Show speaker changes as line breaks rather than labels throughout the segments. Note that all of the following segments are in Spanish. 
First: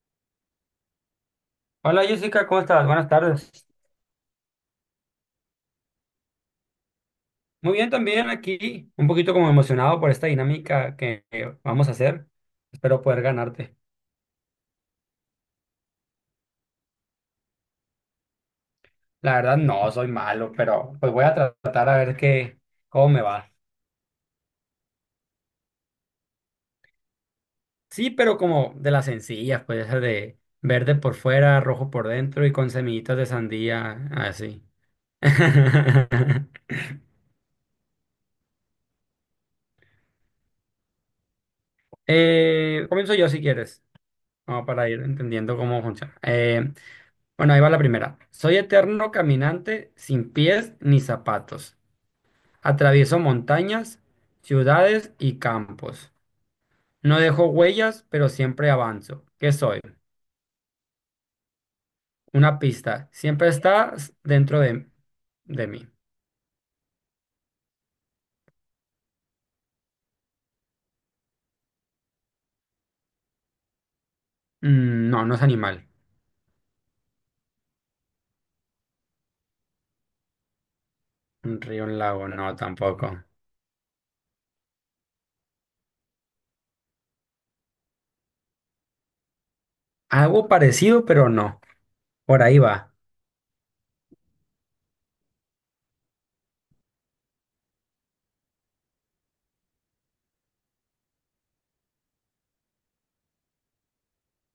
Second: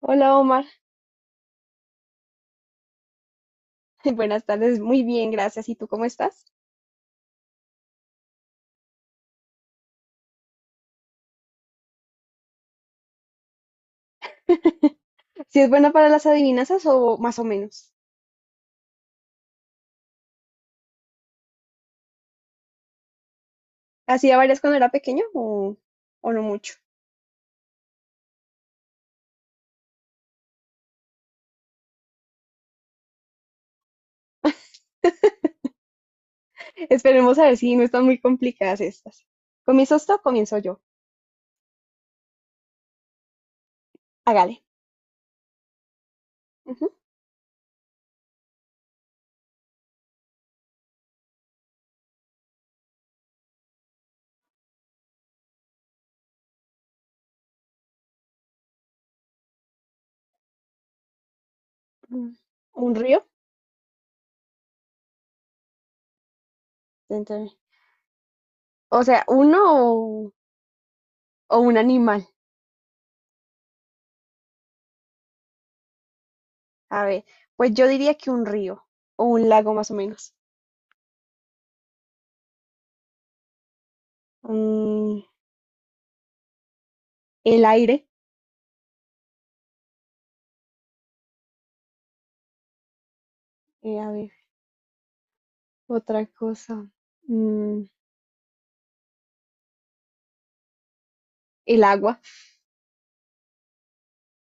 Hola Omar,
Hola Jessica, ¿cómo estás? Buenas tardes.
buenas tardes, muy bien, gracias. ¿Y tú cómo estás?
Muy bien también aquí, un poquito como emocionado por esta dinámica que vamos a hacer. Espero poder ganarte.
¿Si es buena para las adivinanzas o más o menos?
La verdad no, soy malo, pero pues voy a tratar a ver qué, cómo me va.
¿Hacía varias cuando era pequeño o no mucho?
Sí, pero como de las sencillas, puede ser de verde por fuera, rojo por dentro y con semillitas de sandía, así.
Esperemos a ver si no están muy complicadas estas. ¿Comienzas tú o comienzo yo?
Comienzo yo si quieres,
Hágale.
como para ir entendiendo cómo funciona.
Ujú.
Bueno, ahí va la primera. Soy eterno caminante sin pies ni zapatos. Atravieso montañas, ciudades y campos. No dejo huellas, pero siempre avanzo. ¿Qué soy?
Mm.
Una
¿Un
pista.
río?
Siempre estás dentro de mí.
Entonces, o sea, ¿uno o un animal?
Mm, no, no es animal.
A ver, pues yo diría que un río o un lago más o menos.
Un río, un lago, no, tampoco.
Mm, el aire.
Algo parecido, pero no. Por ahí va.
A ver, otra cosa. Mm, el agua.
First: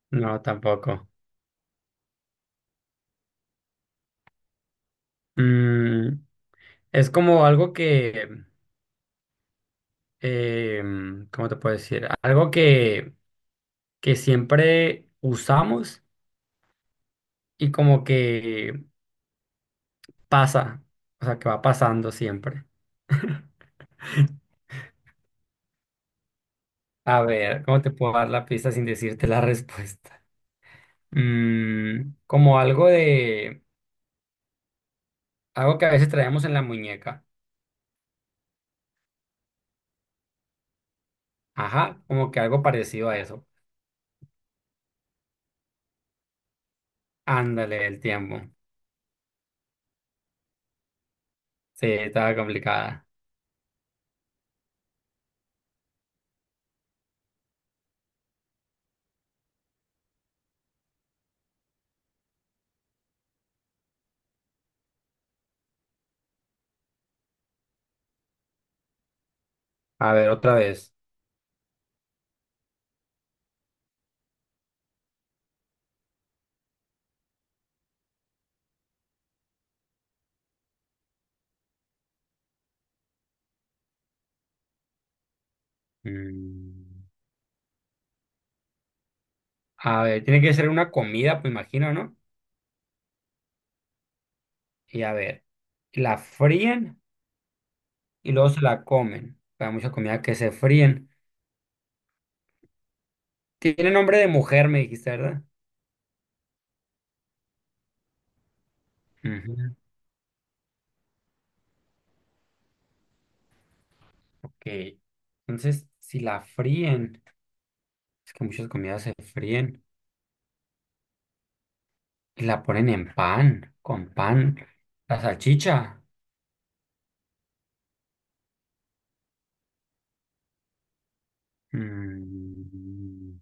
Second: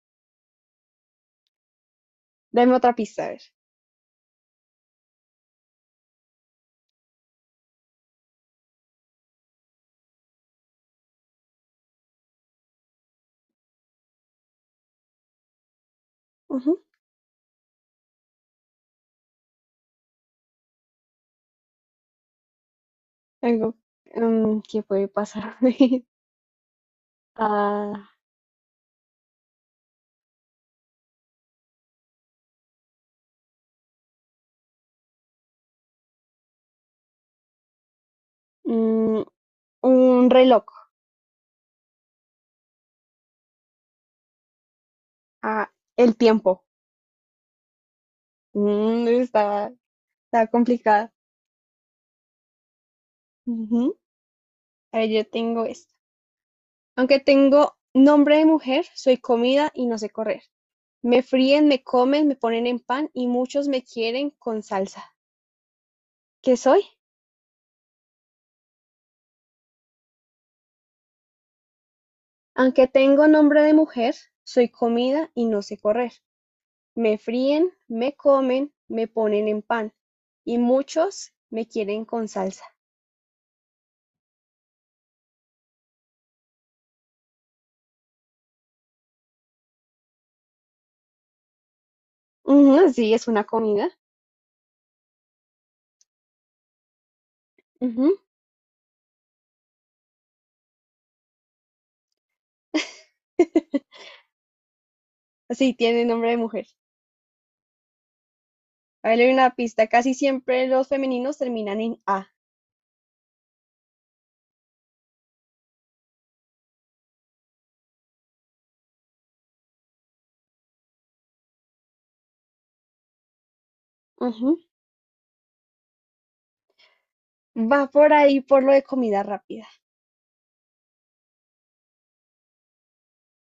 No, tampoco.
Dame otra pista, a ver.
Mm, es como algo que, eh, ¿cómo te puedo decir? Algo que siempre usamos
Ujú.
y como que pasa, o sea, que va pasando siempre.
Algo, que puede pasar
A ver, ¿cómo te
a
puedo dar la pista sin decirte la respuesta? Mm, como algo de, algo que a veces traemos en la muñeca.
mm, un reloj,
Ajá, como que algo parecido a eso.
a el tiempo.
Ándale, el tiempo.
Mm, está, está complicada.
Sí, estaba complicada.
Ujú. A ver, yo tengo esta. Aunque tengo nombre de mujer, soy comida y no sé correr. Me fríen, me comen, me ponen en pan y muchos me quieren con salsa. ¿Qué soy?
A ver, otra vez.
Aunque tengo nombre de mujer, soy comida y no sé correr. Me fríen, me comen, me ponen en pan y muchos me quieren con salsa.
Mm, a ver, tiene que ser una comida, pues imagino, ¿no?
Ujú, sí, es una comida.
Y a ver, ¿la fríen?
Ujú.
Y luego se la comen. Hay mucha comida que se fríen. Tiene nombre de mujer, me dijiste, ¿verdad?
Sí, tiene nombre de mujer. A ver, le una
Ujú,
pista. Casi siempre los femeninos terminan en A.
ok. Entonces, si la fríen, es que muchas comidas se fríen y la ponen en pan, con pan.
Ujú.
La salchicha.
Va por ahí por lo de comida rápida.
mm,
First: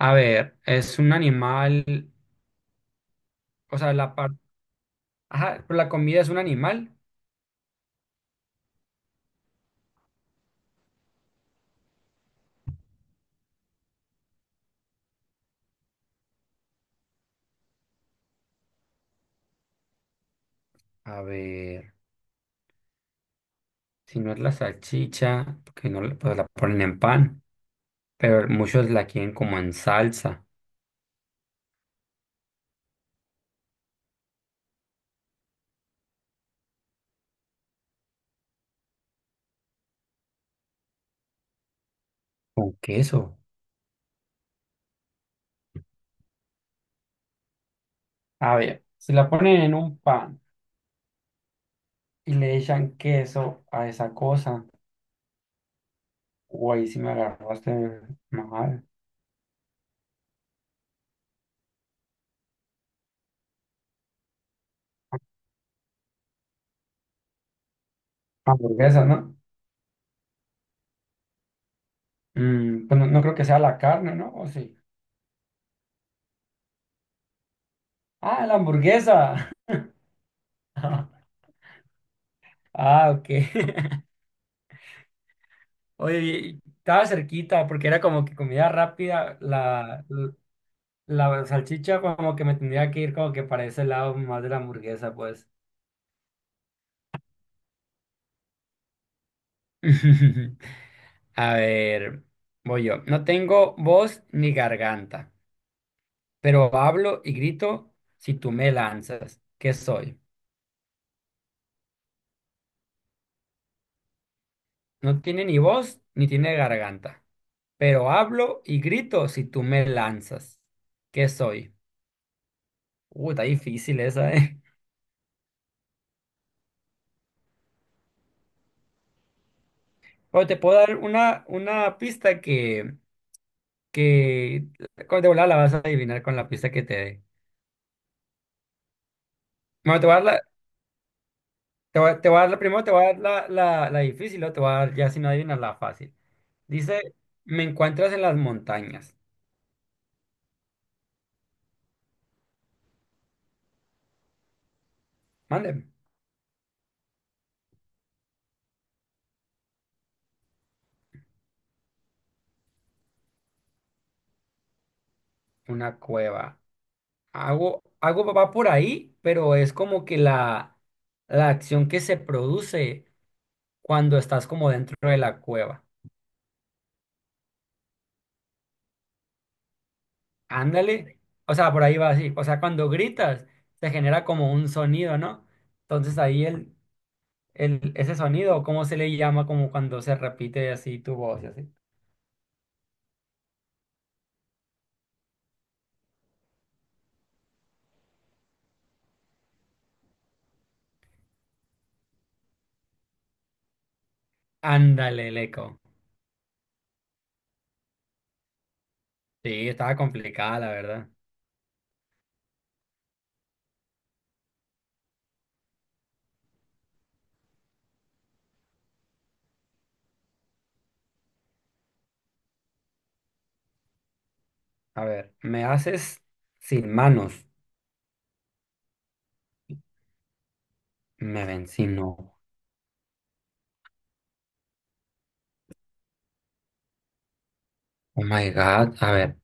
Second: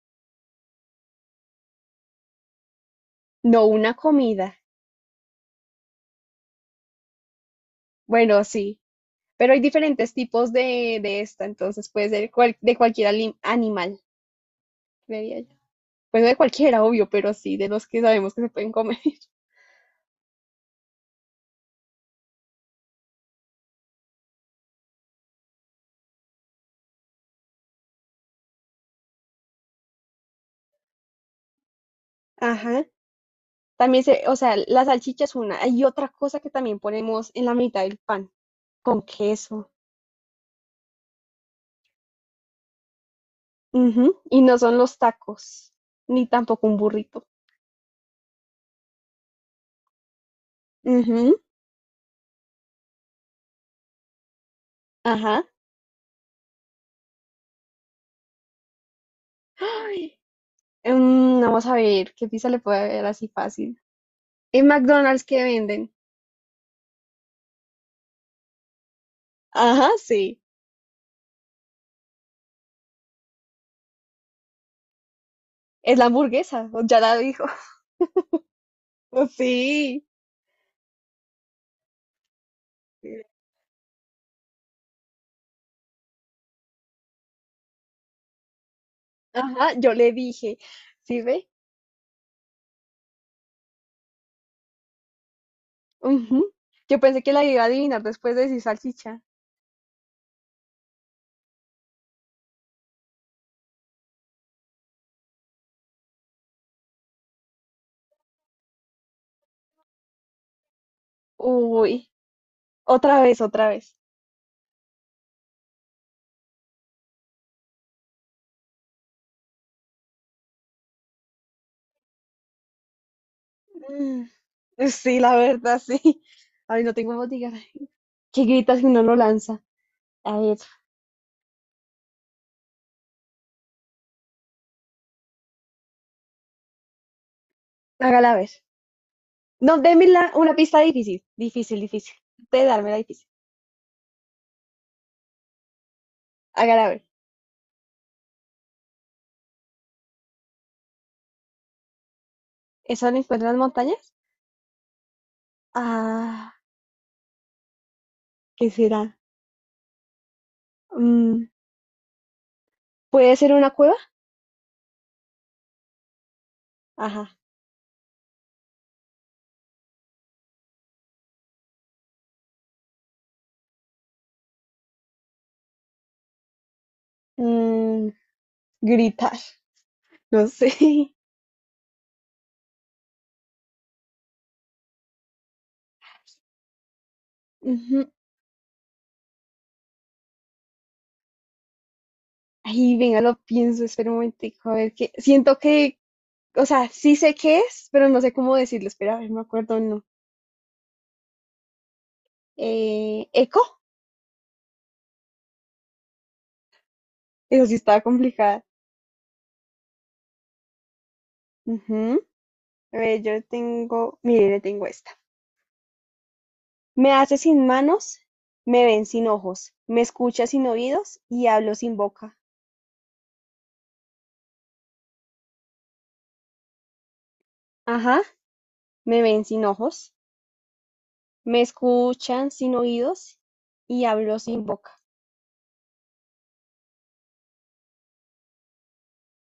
A ver, es un animal,
No
o sea,
una
la parte...
comida.
Ajá, pero la comida es un animal.
Bueno, sí. Pero hay diferentes tipos de esta, entonces puede ser cual- de cualquier ali- animal, creería yo. Pues no de cualquiera, obvio, pero sí, de los que sabemos que se pueden comer.
A ver, si no es la salchicha, porque no, la- pues la ponen en pan, pero muchos la quieren como en salsa.
Ajá. También se, o sea, la salchicha es una. Hay otra cosa que también ponemos en la mitad del pan, con queso.
Con queso.
Ujú. Y no son los tacos, ni tampoco un burrito.
A ver, si la ponen en un pan
Ujú.
y le echan queso a esa cosa,
Ajá.
o ahí sí me agarraste mal.
Ay, no, vamos a ver, ¿qué pizza le puede haber así fácil? En McDonald's que venden.
Hamburguesa, ¿no?
Ajá, sí.
Mm, pues no, no creo que sea la carne, ¿no? ¿O sí?
Es la hamburguesa, o ya la dijo.
Ah, la hamburguesa.
Sí.
Ah, ok. Oye, y estaba cerquita porque era como que comida rápida,
Ajá, yo
la,
le dije. ¿Sí
la
ve?
salchicha como que me tendría que ir como que para ese lado más de la hamburguesa, pues.
Ujú. Yo pensé que la iba a adivinar después de decir salchicha.
A ver, voy yo. No tengo voz ni garganta, pero hablo y grito si tú me lanzas. ¿Qué soy?
Uy, otra vez, otra vez.
No tiene ni voz ni tiene garganta, pero hablo y grito si tú me lanzas. ¿Qué soy? Está difícil
Mm,
esa, ¿eh?
sí, la verdad, sí. Ay, no tengo botiquín. ¿Qué gritas si uno lo lanza? A
Pero
ver,
te puedo dar una pista que con- de volada la vas a adivinar con la pista que te dé.
hágala ver. No,
Bueno,
déme
te voy a dar
la-
la-
una pista difícil. Difícil, difícil.
Te voy a dar la
Usted
primero, te
dármela
voy a dar
difícil.
la difícil, o te voy a dar ya si no adivinas la fácil.
Hágala ver.
Dice, me encuentras en las montañas.
¿Eso lo encuentra en las montañas?
Mande,
Ah, ¿qué será? Mm, ¿Puede ser una cueva?
una cueva.
Ajá.
Hago va por ahí, pero es como que la acción que se produce cuando estás como dentro de la cueva.
Mm, gritar. No sé.
Ándale. O sea, por ahí va así. O sea, cuando gritas, se genera como un sonido, ¿no? Entonces ahí
Ujú.
ese sonido, ¿cómo se le llama? Como cuando se repite así tu voz y así.
Ay, venga, lo pienso. Espera un momentico. A ver qué. Siento que. O sea, sí sé qué es, pero no sé cómo decirlo. Espera, a ver, me acuerdo no. Eco,
Ándale, el eco.
eso sí estaba complicada.
Sí, estaba complicada, la verdad.
Ujú. A ver, yo tengo, mire, le tengo esta. Me hace sin manos, me ven sin ojos, me escucha sin oídos y hablo sin boca.
A ver, me haces sin manos.
Ajá, me ven sin ojos,
Me
me
ven sin no.
escuchan sin oídos y hablo sin boca.
Oh my God. A ver,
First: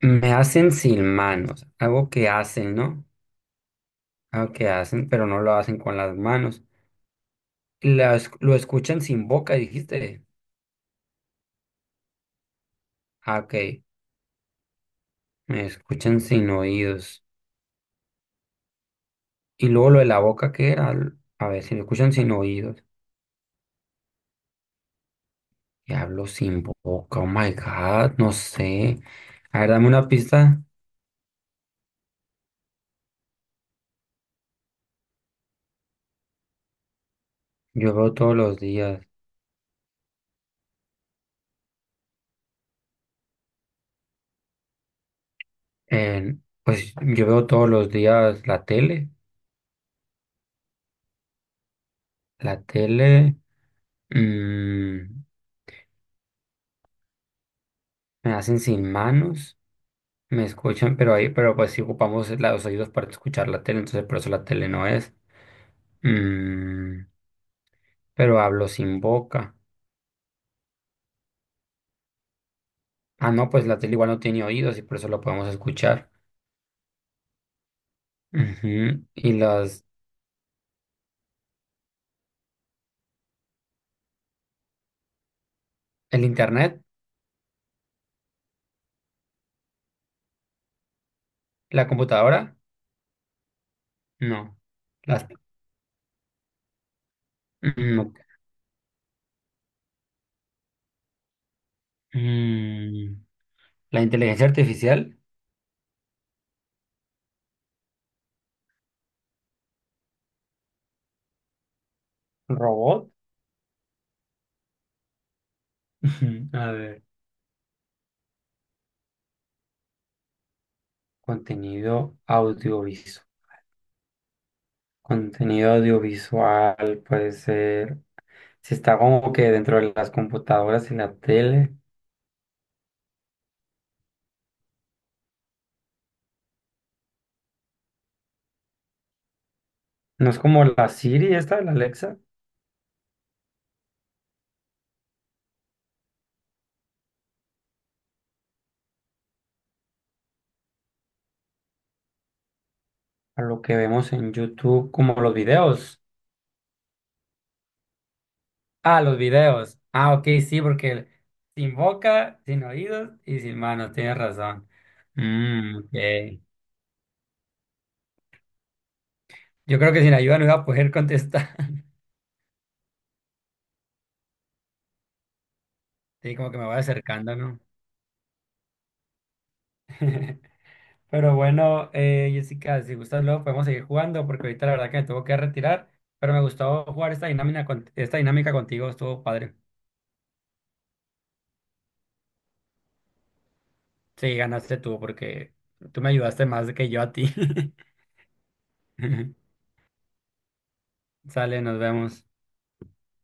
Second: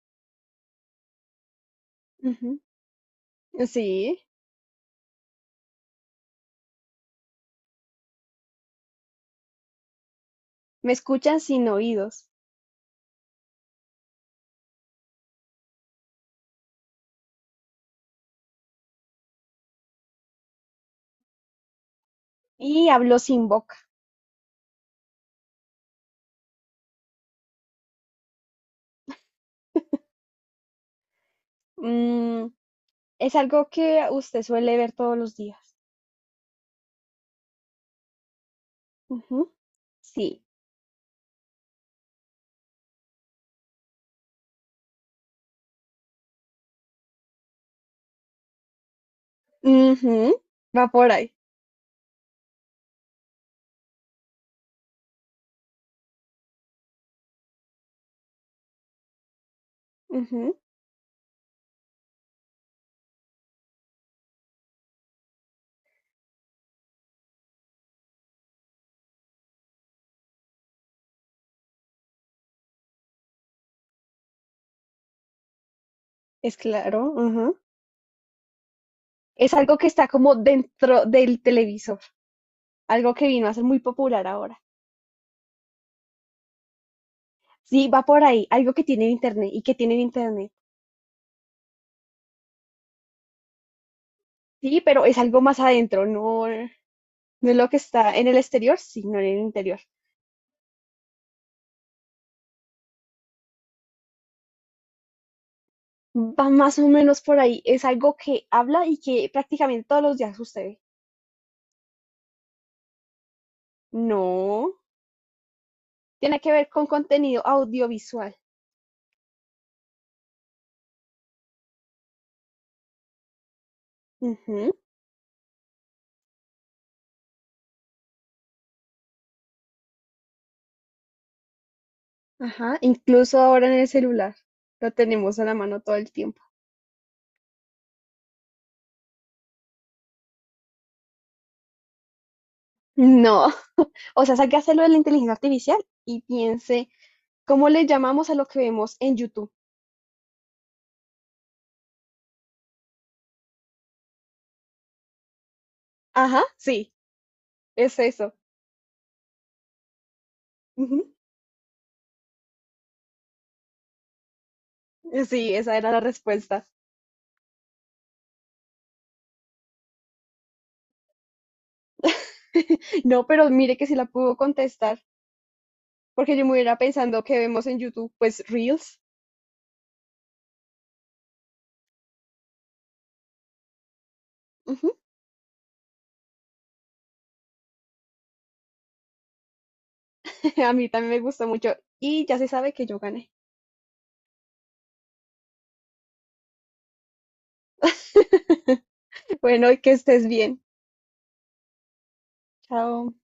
me hacen sin manos. Algo que
Ujú.
hacen, ¿no?
Sí,
Algo que hacen, pero no lo hacen con las manos. Las- lo escuchan sin boca, dijiste.
me escuchan sin oídos
Ah, ok. Me escuchan sin oídos. Y luego lo de la boca, ¿qué era? A ver, si lo escuchan sin oídos.
y hablo sin boca.
Y hablo sin boca. Oh my God. No sé. A ver, dame una pista.
Mm, es algo que usted suele ver todos los días.
Yo veo todos los días.
Ujú. Sí.
En- pues yo veo todos los días la tele.
Ujú. Va por ahí.
La tele mm, me hacen sin manos, me
Ujú.
escuchan, pero ahí, pero pues si ocupamos la- los oídos para escuchar la tele, entonces por eso la tele no es. Mm, pero hablo sin boca. Ah, no, pues la tele igual no tiene oídos y por eso lo podemos escuchar.
Es claro, ujú.
Ujú. Y
Es algo
las,
que está como dentro del televisor, algo que vino a ser muy popular ahora.
el internet,
Sí, va por ahí, algo que tiene internet y que tiene internet.
la computadora, no.
Sí, pero es
Las,
algo más adentro, no es lo que
mm, no.
está en el exterior, sino en el interior.
Mm, la inteligencia artificial,
Va más o menos por ahí, es algo que habla y que prácticamente todos los días sucede.
robot.
No, tiene que ver
A
con
ver.
contenido audiovisual.
Contenido audiovisual.
Ujú.
Contenido audiovisual puede ser, si está como que dentro de las computadoras y la tele,
Ajá, incluso ahora en el celular lo tenemos a la mano todo el tiempo.
no es como la Siri esta de la Alexa,
No. O sea, saque a hacerlo de la inteligencia artificial y piense, ¿cómo le llamamos a lo que vemos en YouTube?
a lo que vemos en YouTube, como los videos.
Ajá, sí, es eso.
Ah, los videos. Ah, ok, sí,
Ujú.
porque sin boca, sin oídos y sin manos, tienes razón.
Sí, esa
Mm,
era la
ok.
respuesta.
Yo creo que sin ayuda no iba a poder contestar.
No, pero mire que sí la pudo contestar,
Sí,
porque yo
como
me
que me voy
hubiera pensando
acercando,
que
¿no?
vemos en YouTube, pues Reels.
Pero bueno, Jessica, si gustas luego podemos seguir jugando porque ahorita la verdad
Ujú.
que me tengo que retirar, pero me gustó jugar esta dinámica, esta dinámica contigo, estuvo padre.
A mí también me gustó mucho y ya se sabe que yo gané.
Sí, ganaste tú porque tú me ayudaste más que yo a ti.
Bueno, y que estés bien.
Sale, nos vemos.
Chao.